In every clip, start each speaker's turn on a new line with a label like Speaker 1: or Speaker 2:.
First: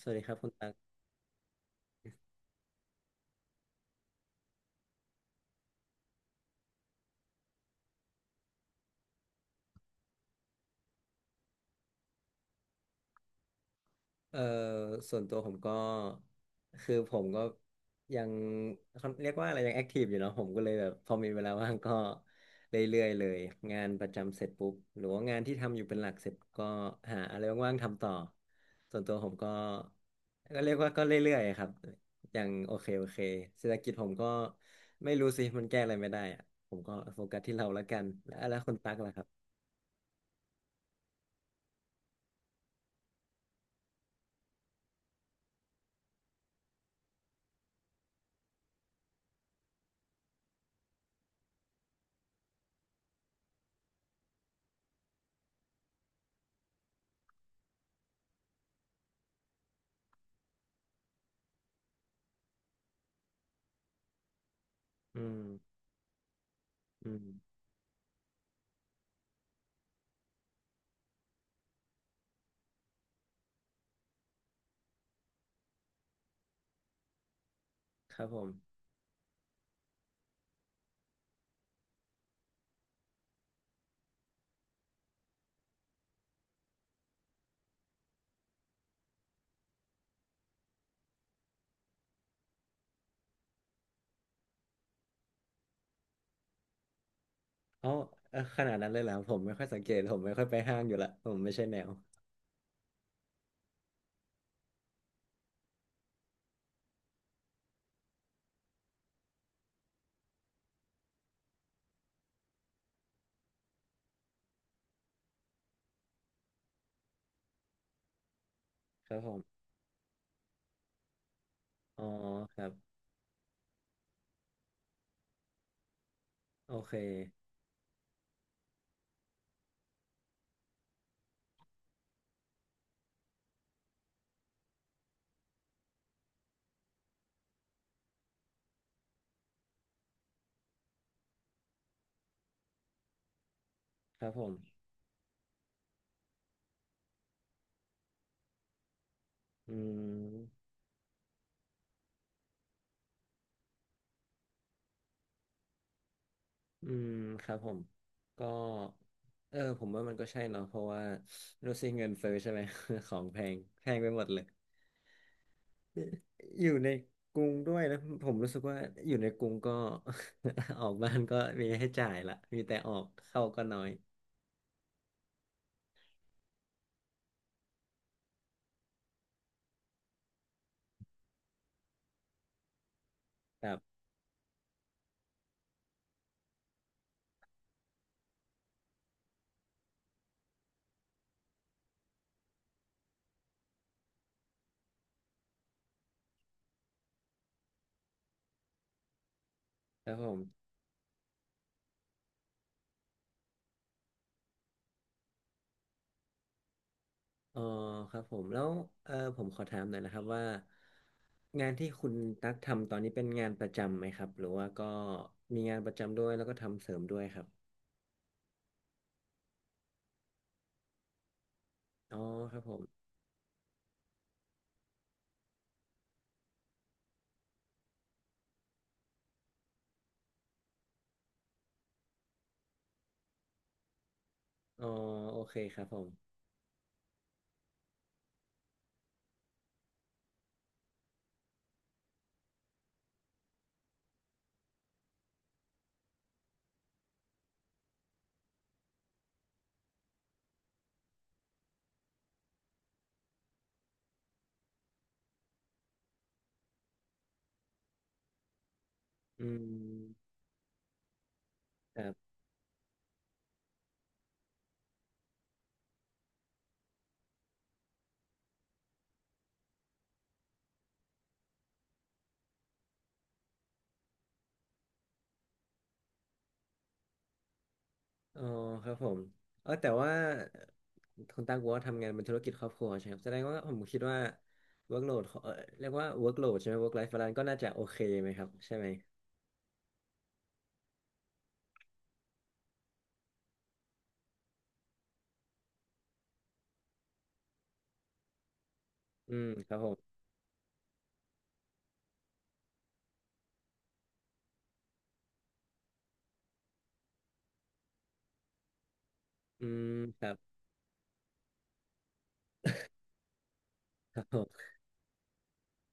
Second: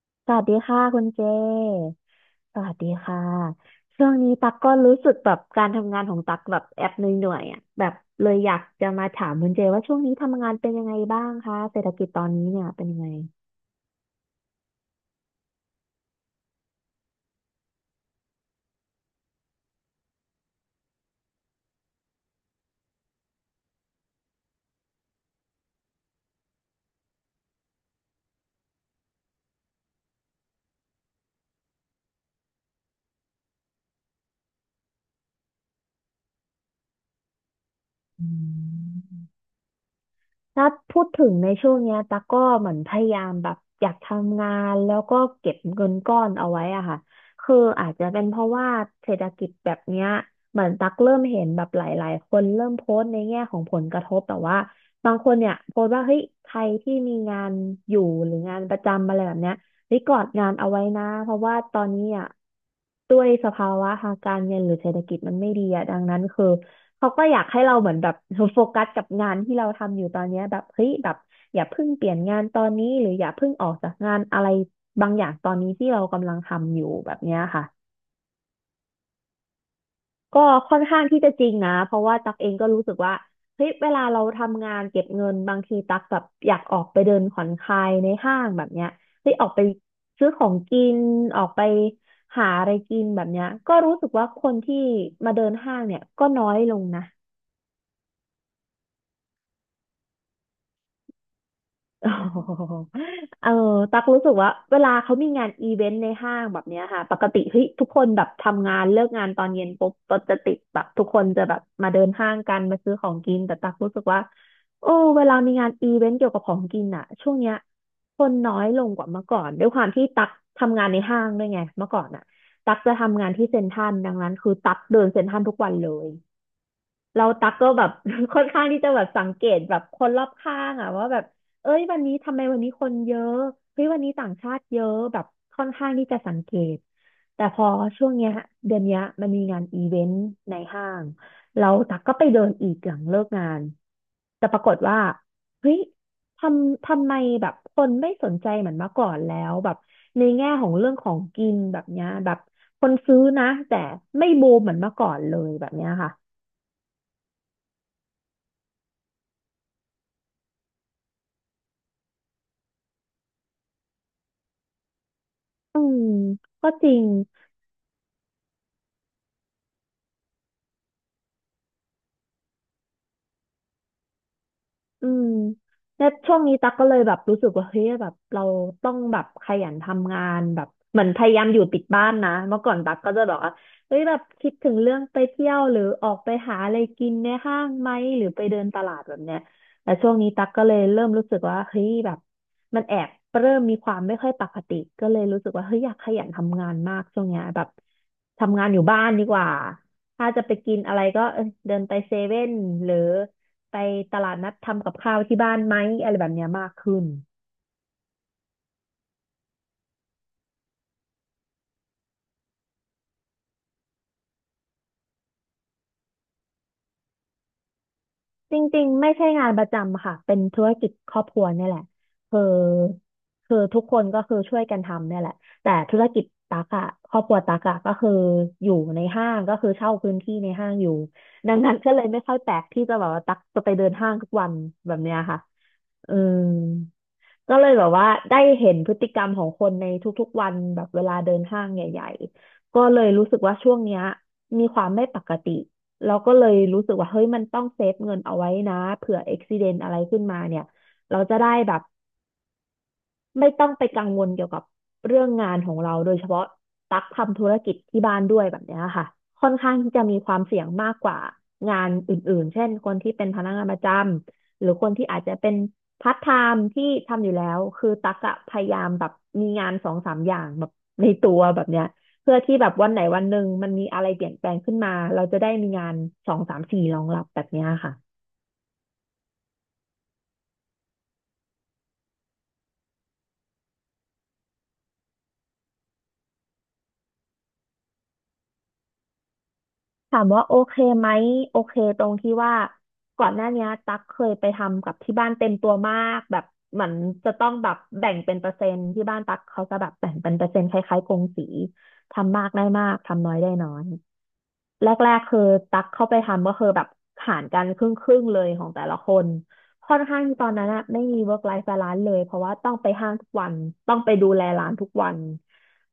Speaker 1: สวัสดีค
Speaker 2: ส
Speaker 1: รับ
Speaker 2: วัส
Speaker 1: คุณ
Speaker 2: ดี
Speaker 1: ตั
Speaker 2: ค่ะ
Speaker 1: ก
Speaker 2: คุณเจ สวัสดีค่ะ ช่วงนี้ตักก็รู้สึกแบบการทำงานของตักแบบแอบเหนื่อยๆอ่ะแบบเลยอยากจะมาถามคุณเจว่าช่วงนี้ทำงานเป็นยังไงบ้างคะเศรษฐกิจตอนนี้เนี่ยเป็นยังไง
Speaker 1: เอ่อส่วนตัวผมก็คือผมก็ยังเขาเรียกว่าอะไรยังแอคทีฟอยู่เนาะผมก็เลยแบบพอมีเวลาว่างก็เรื่อยๆเลยงานประจำเสร็จปุ๊บหรือว่างานที่ทำอยู่เป็นหลักเสร็จก็หาอะไรว่างๆทำต่อส่วนตัวผมก็เรียกว่าก็เรื่อยๆครับอย่างโอเคโอเคเศรษฐกิจผมก็ไม่รู้สิมันแก้อะไรไม่ได้อะผมก็โฟกัสที่เราแล้วกัน
Speaker 2: อื
Speaker 1: แล้วคุณตักล่ะครั
Speaker 2: ม
Speaker 1: บ
Speaker 2: ถ้าพูดถึงในช่วงเนี้ยตั๊กก็เหมือนพยายามแบบอยากทำงานแล้วก็เก็บเงินก้อนเอาไว้อะค่ะคืออาจจะเป็นเพราะว่าเศรษฐกิจแบบเนี้ยเหมือนตั๊กเริ่มเห็นแบบหลายๆคนเริ่มโพสต์ในแง่ของผลกระทบแต่ว่าบางคนเนี่ยโพสต์ว่าเฮ้ยใครที่มีงานอยู่หรืองานประจำอะไรแบบเนี้ยรีกอดงานเอาไว้นะเพราะว่าตอนนี้อ่ะด้วยสภาวะทางการเงินหรือเศรษฐกิ
Speaker 1: อื
Speaker 2: จมัน
Speaker 1: ม
Speaker 2: ไม่ดีอ่ะดังนั้นคือ เขา
Speaker 1: อื
Speaker 2: ก็
Speaker 1: ม
Speaker 2: อยากให้เราเหมือนแบบโฟกัสกับงานที่เราทำอยู่ตอนเนี้ยแบบเฮ้ยแบบอย่าเพิ่งเปลี่ยนงานตอนนี้หรืออย่าเพิ่งออกจากงานอะไรบางอย่างตอนนี้ที่เรากำลังทำอยู่แบบเนี้ยค่ะ
Speaker 1: ครับผม
Speaker 2: ก็ค่อนข้างที่จะจริงนะเพราะว่าตักเองก็รู้สึกว่าเฮ้ยเวลาเราทำงานเก็บเงินบางทีตักแบบอยากออกไปเดินผ่อนคลายในห้างแบบเนี้ยเฮ้ยออกไปซื้อของกินออกไปหาอะไรกินแบบเนี้ยก็รู้สึกว่าคนที่มาเดินห้างเนี่ยก็น้อยลงนะ
Speaker 1: เอ้าเอ้อขนาดนั้นเลยเหรอผมไม่ค่อยสังเกตผมไม่ค่อยไปห้างอยู่ละผมไม่ใช่แนว
Speaker 2: โอ้โหอตักรู้สึกว่าเวลาเขามีงานอีเวนต์ในห้างแบบเนี้ยค่ะปกติเฮ้ยทุกคนแบบทำงานเลิกงานตอนเย็นปุ๊บรถจะติดแบบทุกคนจะแบบมาเดินห้างกันมาซื้อของกินแต่ตักรู้สึกว่าโอ้เวลามีงานอีเวนต์เกี่ยวกับของกินอ่ะช่วงเนี้ยคนน้อยลงกว่า
Speaker 1: ครับ
Speaker 2: เมื่อ
Speaker 1: ผ
Speaker 2: ก่อน
Speaker 1: ม
Speaker 2: ด้วยความที่ตักทำงานในห้างด้วยไงเมื่อก่
Speaker 1: อ๋
Speaker 2: อ
Speaker 1: อ
Speaker 2: นอ่ะ
Speaker 1: ครับ
Speaker 2: ตักจะทำงานที่เซ็นทรัลดังนั้นคือตักเดินเซ็นทรัลทุกวันเลย
Speaker 1: โอเค
Speaker 2: เราตักก็แบบ ค่อนข้างที่จะแบบสังเกตแบบคนรอบข้างอะว่าแบบเอ้ยวันนี้ทำไมวันนี้คนเยอะเฮ้ยวันนี้ต่างชาติเยอะแบบค่อนข้างที่จะสังเกตแต่พอช่วงเนี้ยเดือนเนี้ยมันมีงานอีเวนต์ในห้างเราตักก็ไปเดินอีกหลังเลิกงาน
Speaker 1: ครับผ
Speaker 2: แต่
Speaker 1: ม
Speaker 2: ปรากฏว่าเฮ้ยทำไมแบบคนไม่สนใจเหมือนเมื่อก่อนแล้วแบ
Speaker 1: อื
Speaker 2: บในแง่
Speaker 1: ม
Speaker 2: ของเรื่องของกินแบบเนี้ยแบบคนซื้อนะแต่ไม่บูมเหมือนเมื่อก่อนเลยแบบเนี้ยค่ะ
Speaker 1: อืมครับผมก็ผมว่ามันก็ใช่เนาะเพราะว่ารู้สิเงินเฟ้อใช่ไหม ของแพงแพงไปหมดเลย
Speaker 2: อืม
Speaker 1: อ
Speaker 2: ก็
Speaker 1: ยู่
Speaker 2: จ
Speaker 1: ใน
Speaker 2: ริง
Speaker 1: กรุงด้วยนะผมรู้สึกว่าอยู่ในกรุงก็ ออกบ้านก็มีให้จ่ายละมีแต่ออกเข้าก็น้อย
Speaker 2: อืมแล้วช่วงนี้ตั๊กก็เลยแบบรู้สึกว่าเฮ้ยแบบเราต้องแบบขยันทำงานแบบเหมือนพยายามอยู่ติดบ้านนะเมื่อก่อนตั๊กก็จะบบกว่า
Speaker 1: ครับ
Speaker 2: เฮ้ยแบบคิดถึงเรื่องไปเที่ยวหรือออกไปหาอะไรกินในห้างไหมหรือไปเดินตลาดแบบเนี้ยแต่ช่วงนี้ตั๊กก็เลยเริ่มรู้สึกว่าเฮ้ยแบบมันแอบเริ่มมีความไม่ค่อยปกติก็เลยรู้สึกว่าเฮ้ยอยากขยันทำงานมากช่วงเนี้ยแบบทำงานอยู่บ้านดีกว่า
Speaker 1: ครับผ
Speaker 2: ถ้าจะไป
Speaker 1: ม
Speaker 2: กินอะไรก็เออเดินไปเซเว่นหรือ ไปตลาดนัดทำกับข้าวที่บ้านไหมอะไรแบบเนี้ยมากขึ้น
Speaker 1: อ๋อครับผมแล้วผมขอถามหน่อยนะครับว่างานที่คุณตั๊กทำตอนนี้เป็นงานประจำไหมครับหรือว่าก็มีงานประจำด้วยแล้วก็ทำเสริมด้วยครับ
Speaker 2: จริงๆไม่ใช่งานประจำค่ะเป็นธุรกิจครอบครัวเนี่ยแหละ
Speaker 1: อ๋อ
Speaker 2: คือ
Speaker 1: ครับผม
Speaker 2: ทุกคนก็คือช่วยกันทำเนี่ยแหละแต่ธุรกิจตักอะครอบครัวตักอะก็คืออยู่ในห้างก็คือเช่าพื้นที่ในห้างอยู่ดังนั้นก็เลยไม่ค่อยแปลกที่จะแบบว่าตักจะไปเดินห้างทุกวัน
Speaker 1: อ๋อ
Speaker 2: แบบเนี้ย
Speaker 1: โอ
Speaker 2: ค่ะ
Speaker 1: เคครับผม
Speaker 2: อืมก็เลยแบบว่าได้เห็นพฤติกรรมของคนในทุกๆวันแบบเวลาเดินห้างใหญ่ๆก็เลยรู้สึกว่าช่วงเนี้ยมีความไม่ปกติ เราก็เลยรู้สึกว่าเฮ้ยมันต้องเซฟเงินเอาไว้นะเผื่ออุบัติเหตุอะไรขึ้นมาเนี่ยเราจะได้แบบ ไม่ต้องไปกังวลเกี่ยวกับเรื่องงานของเราโดยเฉพาะตักทำธุรกิจที่บ้านด้วยแบบเนี้ยค่ะ
Speaker 1: อื
Speaker 2: ค่อนข้างที่จะมีค
Speaker 1: ม
Speaker 2: วามเสี่ยงมากกว่างาน
Speaker 1: ครับ
Speaker 2: อื่นๆเช่นคนที่เป็นพนักงานประจำหรือคนที่อาจจะเป็นพาร์ทไทม์ที่ทำอยู่แล้วคือตักอะพยายามแบบมีงานสองสามอย่างแบบในตัวแบบเนี้ยเพื่อที่แบบวันไหนวันหนึ่งมันมีอะไรเปลี่ยนแปลงขึ้นมาเราจะได้มีงานสองสามสี่รองรับแบบเนี้ยค่ะ
Speaker 1: อ๋อครับผมแต่ว่าคุณตั๊กบอกว่าทำงานเป็นธุรกิจครอบครัวใช่ไหมครับแสดงว่าผมคิดว่า workload เรียกว่า workload ใช่ไหม work life balance ก็น่าจะโอเคไหมครับใช่ไหม
Speaker 2: ถามว่าโอเคไหมโอเคตรงที่ว่าก่อนหน้าเนี้ยตั๊กเคยไปทำกับที่บ้านเต็มตัวมากแบบเหมือนจะต้องแบบแบ่งเป็นเปอร์เซ็นต์ที่บ้าน
Speaker 1: อื
Speaker 2: ตั๊ก
Speaker 1: ม
Speaker 2: เขา
Speaker 1: ค
Speaker 2: จะ
Speaker 1: รับ
Speaker 2: แบ
Speaker 1: ผ
Speaker 2: บแบ่ง
Speaker 1: ม
Speaker 2: เป็นเปอร์เซ็นต์คล้ายๆกงสีทำมากได้มากทำน้อยได้น้อยแรกๆคือตั๊กเข้าไปทำก็คือแบบหารกันครึ่งๆเลยของแต่ละคน
Speaker 1: อืม
Speaker 2: ค่อนข้า
Speaker 1: ค
Speaker 2: ง
Speaker 1: รั
Speaker 2: ที่
Speaker 1: บ
Speaker 2: ตอนนั้นอะไม่มี work life balance เลยเพราะว่าต้องไปห้างทุกวันต้องไป
Speaker 1: ครับ
Speaker 2: ดู
Speaker 1: ผ
Speaker 2: แล
Speaker 1: ม
Speaker 2: ร้านทุกวัน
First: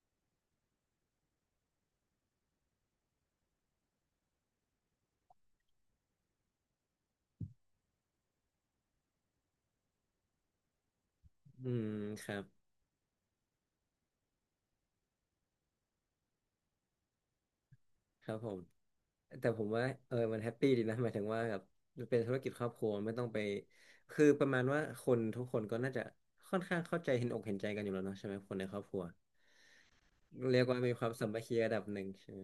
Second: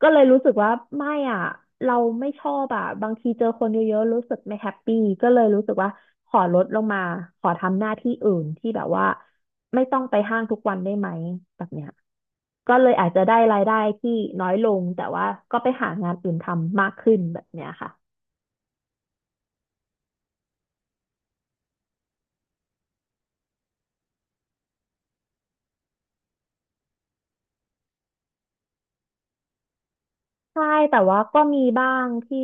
Speaker 2: ก็เลยรู้สึกว่าไม่อ่ะเราไม่ชอบอ่ะบางทีเจอคนเยอะๆรู้สึกไม่แฮปปี้ก็เลยรู้สึกว่าขอลดลงมาขอทำหน้าที่อื่นที่แบบว่าไม่ต้องไปห้างทุกวันได้ไหมแบ
Speaker 1: อื
Speaker 2: บเนี้
Speaker 1: ม
Speaker 2: ย
Speaker 1: ครับ
Speaker 2: ก็เลยอาจจะได้รายได้ที่น้อยลงแต่ว่าก็ไปหางานอื่นทำมากขึ้นแบบเนี้ยค่ะ
Speaker 1: ครับผม แต่ผมว่ามันแฮปปี้ดีนะหมายถึงว่าแบบมันเป็นธุรกิจครอบครัวไม่ต้องไปคือประมาณว่าคนทุกคนก็น่าจะค่อนข้างเข้าใจเห็นอกเห็นใจกันอยู่แล้วเนาะใช่ไหมคนในครอบครัวเรีย
Speaker 2: ใช่
Speaker 1: กว่ามี
Speaker 2: แต่
Speaker 1: ความ
Speaker 2: ว่า
Speaker 1: สา
Speaker 2: ก็
Speaker 1: มัคคี
Speaker 2: มี
Speaker 1: ระดับ
Speaker 2: บ้า
Speaker 1: หนึ่ง
Speaker 2: ง
Speaker 1: ใช่ไห
Speaker 2: ที่
Speaker 1: ม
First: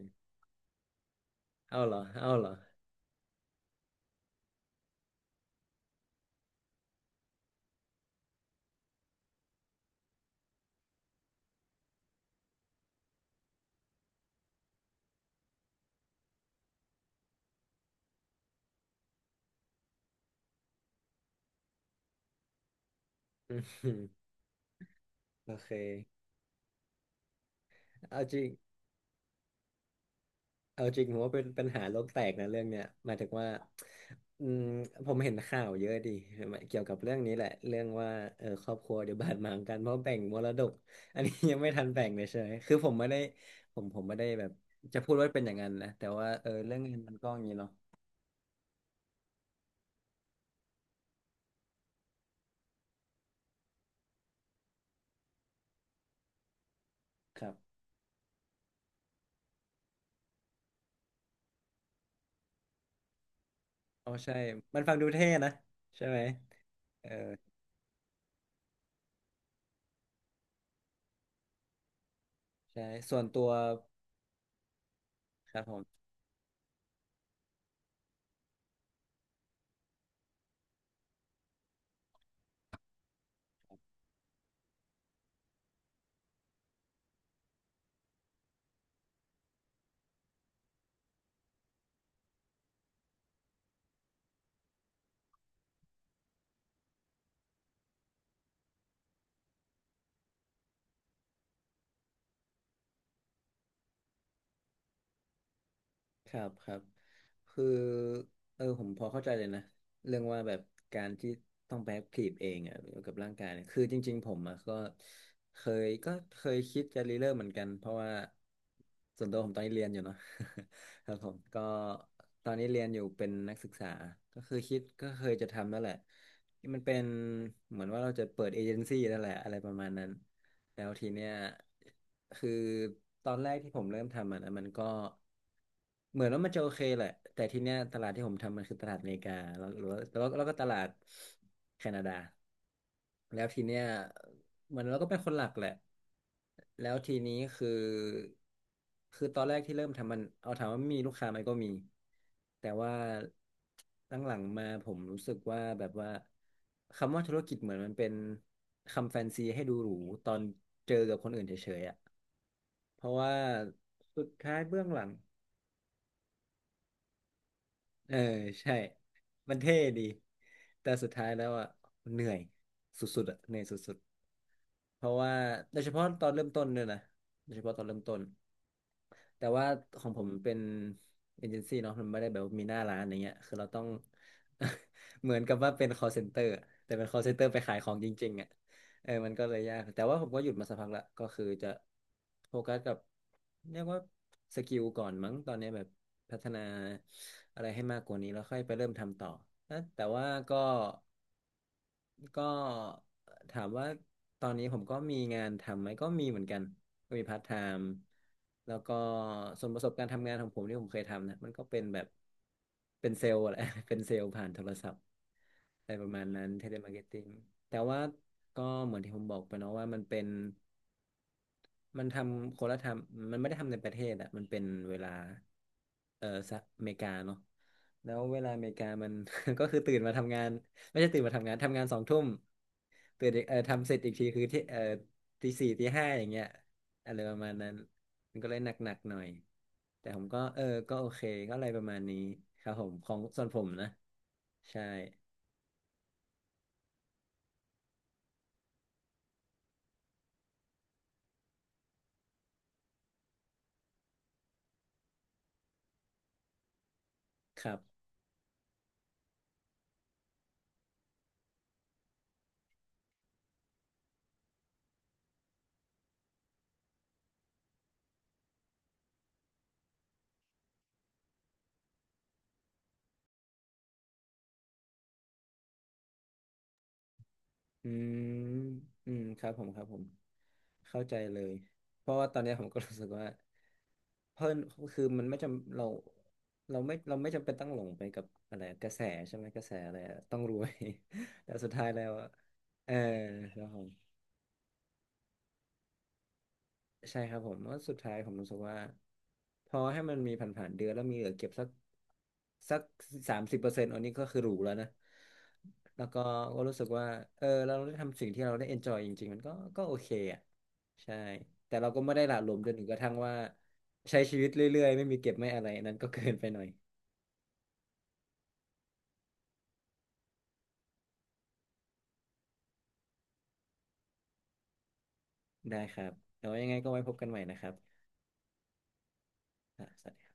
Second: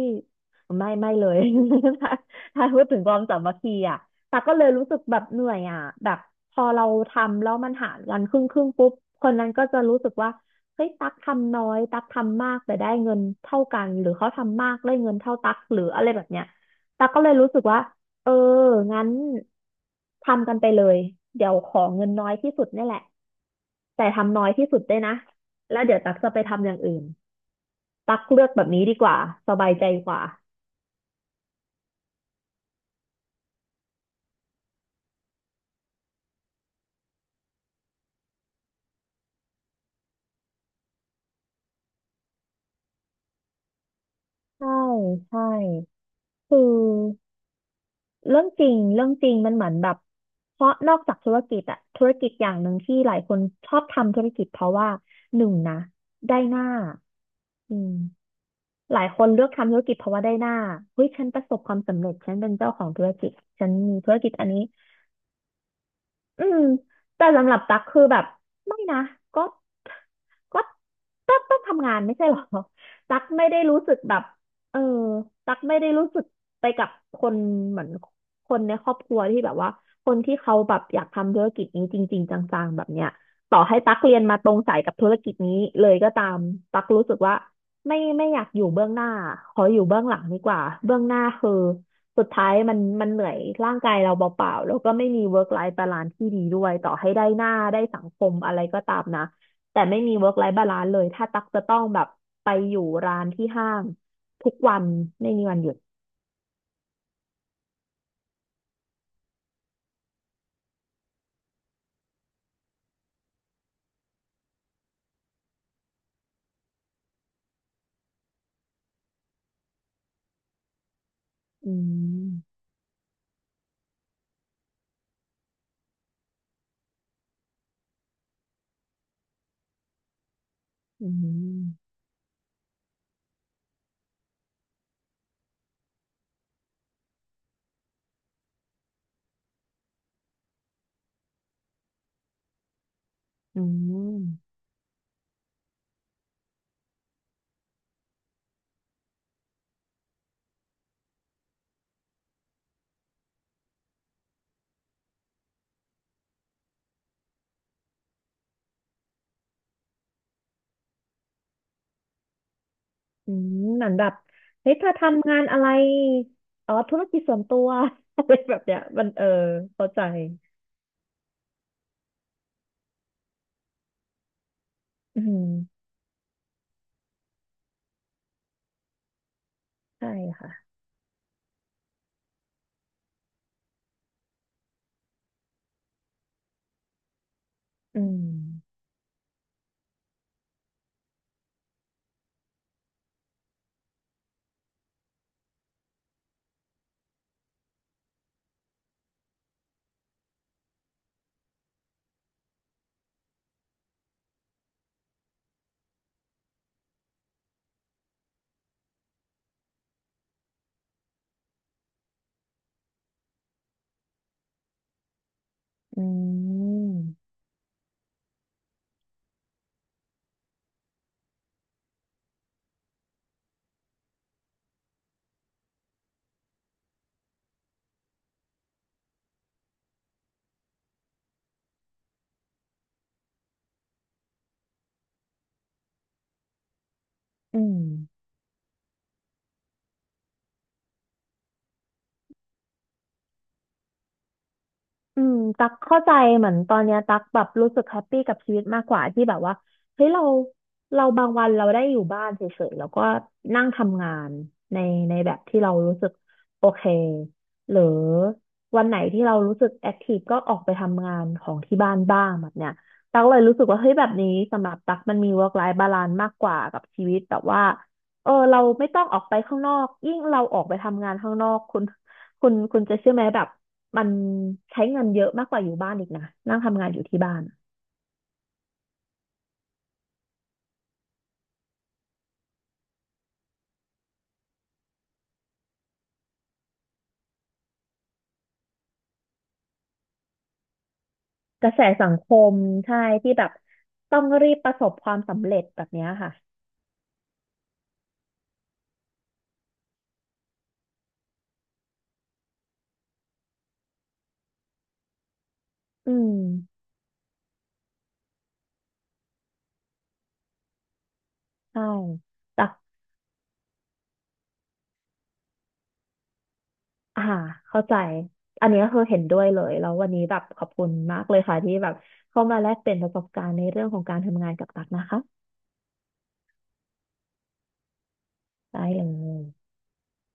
Speaker 2: ไม่เลย
Speaker 1: เอาเหร อ
Speaker 2: ถ้า
Speaker 1: เอาเหรอ
Speaker 2: ถ้าพูดถึงความสามัคคีอ่ะแต่ก็เลยรู้สึกแบบเหนื่อยอ่ะแบบพอเราทำแล้วมันหารกันครึ่งครึ่งปุ๊บคนนั้นก็จะรู้สึกว่าเฮ้ยตักทำน้อยตักทำมากแต่ได้เงินเท่ากันหรือเขาทำมากได้เงินเท่าตักหรืออะไรแบบเนี้ยตักก็เลยรู้สึกว่าเอองั้นทำกันไปเลยเดี๋ยวขอเงินน้อยที่สุดนี่แหละ
Speaker 1: อืม
Speaker 2: แต่ทำน้อยที่สุดด้วยนะ
Speaker 1: โอเค
Speaker 2: แล้วเดี๋ยวตักจะไปทำอย่างอื่น ตั
Speaker 1: เอา
Speaker 2: ก
Speaker 1: จริ
Speaker 2: เลือ
Speaker 1: ง
Speaker 2: กแบบนี้ดีกว่าสบายใจกว่า
Speaker 1: เอาจริงผมว่าเป็นปัญหาโลกแตกนะเรื่องเนี้ยหมายถึงว่าอืมผมเห็นข่าวเยอะดิเกี่ยวกับเรื่องนี้แหละเรื่องว่าครอบครัวเดี๋ยวบาดหมางกันเพราะแบ่งมรดกอันนี้ยังไม่ทันแบ่งเลยเฉยคือผมไม่ได้ผมไม่ได้แบบ
Speaker 2: ใช่
Speaker 1: จะพูดว่าเป็
Speaker 2: ใช่
Speaker 1: นอย่างนั้นนะแต่ว่า
Speaker 2: คือ
Speaker 1: เรื่องเงินมันก็อย่างนี้เนาะ
Speaker 2: เรื่องจริงมันเหมือนแบบเพราะนอกจากธุรกิจอะธุรกิจอย่างหนึ่งที่หลายคนชอบทำธุรกิจเพราะว่าหนึ่งนะได้หน้า
Speaker 1: ครั
Speaker 2: อื
Speaker 1: บ
Speaker 2: มหลายคนเลือกทำธุรกิจเพราะว่าได้หน้าเฮ้ยฉันประสบความสำเร็จฉันเป็นเจ้าของธุรกิจฉันมี
Speaker 1: อ๋
Speaker 2: ธุ
Speaker 1: อ
Speaker 2: รกิจ
Speaker 1: ใช่
Speaker 2: อันนี้
Speaker 1: มันฟังดูเท่นะใช่ไหม
Speaker 2: อืม
Speaker 1: เออ
Speaker 2: แต่สำหรับตั๊กคือแบบไม่นะก็ก็ตักต้องทำงานไม่ใช่หรอ
Speaker 1: ใช่ ส่
Speaker 2: ตั๊
Speaker 1: ว
Speaker 2: ก
Speaker 1: นตั
Speaker 2: ไม่
Speaker 1: ว
Speaker 2: ได้รู้สึกแบบเออ
Speaker 1: ค
Speaker 2: ตั๊ก
Speaker 1: รับผ
Speaker 2: ไม่ได้
Speaker 1: ม
Speaker 2: รู้สึกไปกับคนเหมือนคนในครอบครัวที่แบบว่าคนที่เขาแบบอยากทำธุรกิจนี้จริงๆจังๆแบบเนี้ยต่อให้ตั๊กเรียนมาตรงสายกับธุรกิจนี้เลยก็ตามตั๊กรู้สึกว่าไม่อยากอยู่เบื้องหน้าขออยู่เบื้องหลังดีกว่าเบื้องหน้าคือ สุดท้ายมันเหนื่อยร่างกายเราเปล่าๆแล้วก็ไม่มี work life balance ที่ดีด้วยต่อให้ได้หน้าได้สังคมอะไรก็ตามนะแต่ไม่มี work life balance เลยถ้าตักจะต้องแบบไปอยู่ร้านที่ห้างทุกวันไม่มีวันหยุด
Speaker 1: ครับครับคือผมพอเข้าใจเลยนะเรื่องว่าแบบการที่ต้องไปแอคทีฟเองอ่ะเกี่ยวกับร่างกายเนี่ยคือจริงๆผมอ่ะก็เคยก็เคยคิดจะรีเริ่มเหมือนกันเพราะว่าส่วนตัวผมตอนนี้เรียนอยู่เนาะ ครับผมก็
Speaker 2: อื
Speaker 1: ตอน
Speaker 2: ม
Speaker 1: นี้เรียนอยู่เป็นนักศึกษาก็คือคิดก็เคยจะทำนั่นแหละมันเป็นเหมือนว่าเราจะเปิดเอเจนซี่นั่นแหละอะไรประมาณนั้น แล้วที
Speaker 2: อื
Speaker 1: เนี้ย
Speaker 2: ม
Speaker 1: คือตอนแรกที่ผมเริ่มทำมันมันก็เหมือนว่ามันจะโอเคแหละแต่ทีเนี้ยตลาดที่ผมทำมันคือตลาดอเมริกาแล้วก็ตลาดแคนาดาแล้ว
Speaker 2: อื
Speaker 1: ทีเนี้ย
Speaker 2: ม
Speaker 1: เหมือนเราก็เป็นคนหลักแหละ แล้วทีนี้คือ คือตอนแรกที่เริ่มทำมัน เอาถามว่ามีลูกค้าไหมก็มี แต่ว่าตั้งหลังๆมาผมรู้สึกว่าแบบว่า คำว่าธุรกิจเหมือนมันเป็นคำแฟนซีให้ดูหรูตอนเจอกับคนอื่นเฉยๆอ่ะเพราะ
Speaker 2: อื
Speaker 1: ว่า
Speaker 2: มเหมือนแบบ
Speaker 1: สุดท้าย
Speaker 2: เฮ้ย
Speaker 1: เบื้อ
Speaker 2: เธ
Speaker 1: ง
Speaker 2: อ
Speaker 1: หลัง
Speaker 2: ทำงานอะไรอ๋อธุรกิจส่วนตัว
Speaker 1: เออ
Speaker 2: อะไรแบบ
Speaker 1: ใช่
Speaker 2: เนี้ยมันเออ
Speaker 1: มันเท่
Speaker 2: เข้าใจ
Speaker 1: ดีแต่สุดท้ายแล้วอ่ะเหนื่อยสุดๆอ่ะเหนื่อยสุดๆเพราะ
Speaker 2: อื
Speaker 1: ว่า
Speaker 2: ม
Speaker 1: โดยเฉพาะตอนเริ่มต้นด้วยนะโดยเฉพาะตอนเริ่มต้นแต่ว่าขอ
Speaker 2: ใช่
Speaker 1: งผมมัน
Speaker 2: ค่ะ
Speaker 1: เป็นเอเจนซี่เนาะมันไม่ได้แบบว่ามีหน้าร้านอย่างเงี้ยคือเราต้อง เหมือนกับว่าเป็น call center อะแต่เป็น call center ไปขายของ
Speaker 2: อื
Speaker 1: จริงๆอ่ะ
Speaker 2: ม
Speaker 1: มันก็เลยยากแต่ว่าผมก็หยุดมาสักพักละก็คือจะโฟกัสกับเรียกว่าสกิลก่อนมั้งตอนนี้แบบพัฒนาอะไรให้มากกว่านี้แล้วค่อยไปเริ่มทำต่อนะแต่ว่าก็ก็ถามว่าตอนนี้ผมก็มีงานทำไหมก็มีเหมือนกัน ก็มีพาร์ทไทม์แล้วก็ส่วนประสบการณ์ทำงานของผมที่ผมเคยทำนะมันก็เป็นแบบเป็นเซลล์แหละ เป็นเซลล์ผ่านโทรศัพท์ อะไร
Speaker 2: อื
Speaker 1: ประมาณนั้นเทเลมาร์เก็ตติ้ง
Speaker 2: ม
Speaker 1: แต่ว่าก็เหมือนที่ผมบอกไปเนาะว่ามันเป็นมันทำคนละทำมันไม่ได้ทำในประเทศอะมันเป็นเวลาสหรัฐอเมริกาเนาะแล้วเวลาอเมริกามัน ก็คือตื่นมาทำงานไม่ใช่ตื่นมาทำงานทำงาน2 ทุ่มตื่นอีกทำเสร็จอีกทีคือที่ตี 4 ตี 5อย่างเงี้ยอะไรประมาณ
Speaker 2: อื
Speaker 1: นั้น
Speaker 2: ม
Speaker 1: มันก็เลยหนักๆหน่อยแต่ผมก็ก็โอเคก็อะไรประมาณนี้ครับผมของส่วนผมนะใช่
Speaker 2: อืมตักเข้าใจเหมือนตอนเนี้ยตักแบบรู้สึกแฮปปี้กับชีวิตมากกว่าที่แบบว่าเฮ้ยเราเราบางวันเราได้อยู่บ้านเฉยๆแล้วก็นั่งทำงานในในแบบที่เรารู้สึกโอเค
Speaker 1: ค
Speaker 2: ห
Speaker 1: รั
Speaker 2: รื
Speaker 1: บ
Speaker 2: อวันไหนที่เรารู้สึกแอคทีฟก็ออกไปทำงานของที่บ้านบ้างแบบเนี้ยตักเลยรู้สึกว่าเฮ้ยแบบนี้สำหรับตักมันมี work life balance มากกว่ากับชีวิตแบบว่าเออเราไม่ต้องออกไปข้างนอกยิ่งเราออกไปทำงานข้างนอกคุณจะเชื่อไหมแบบ มันใช้เงินเยอะมากกว่าอยู่บ้านอีกนะนั่งทำงานอยู่ที่บ้านอะ
Speaker 1: อืมอืมครับผมครับผม เข้าใจเลย เพราะว่าตอนเนี้ยผมก็รู้สึกว่าเพิ่นคือมันไม่จำเราเราไม่จำเป็นต้องหลงไปกับอะไรกระแสใช่ไหมกระแสอะไรอะต้องรวย แต่
Speaker 2: ก
Speaker 1: สุด
Speaker 2: ระแส
Speaker 1: ท้ายแล้
Speaker 2: สั
Speaker 1: ว
Speaker 2: ง
Speaker 1: อะ
Speaker 2: คม
Speaker 1: เออ
Speaker 2: ใช่ที่แบบ
Speaker 1: ครับผม
Speaker 2: ต้องรีบประสบความสำเร็จแบบเนี้ยค่ะ
Speaker 1: ใช่ครับผมว่าะสุดท้ายผมรู้สึกว่าพอให้มันมีผ่านๆเดือนแล้วมีเหลือเก็บสักสัก30%อันนี้ก็คือหรูแล้วนะแล้ว
Speaker 2: อื
Speaker 1: ก็
Speaker 2: ม
Speaker 1: ก็รู้สึกว่าเราได้ทำสิ่งที่เราได้เอนจอยจริงๆมันก็ก็โอเคอ่ะใช่แต่
Speaker 2: ใช่
Speaker 1: เราก็ไม่ได้หละหลวม
Speaker 2: แต่
Speaker 1: จนถึงกระทั่งว่าใช้ชีวิตเรื่อยๆไม่มีเก็บไม่อะไรอันนั้นก็เกินไปหน่อย
Speaker 2: อ่าเข้าใจอันนี้ก็คือเห็นด้วยเลยแล้ววันนี้แบบขอบคุณมากเลยค่ะที่แบบเข้ามาแลกเปลี่ยนประสบการณ์ในเรื่องของการทำงานกับตักนะคะ
Speaker 1: ได้ครับแล้วยังไงก็ไว้พบกันใหม่นะครับ
Speaker 2: ได้เลย
Speaker 1: อ่ะสวัสดี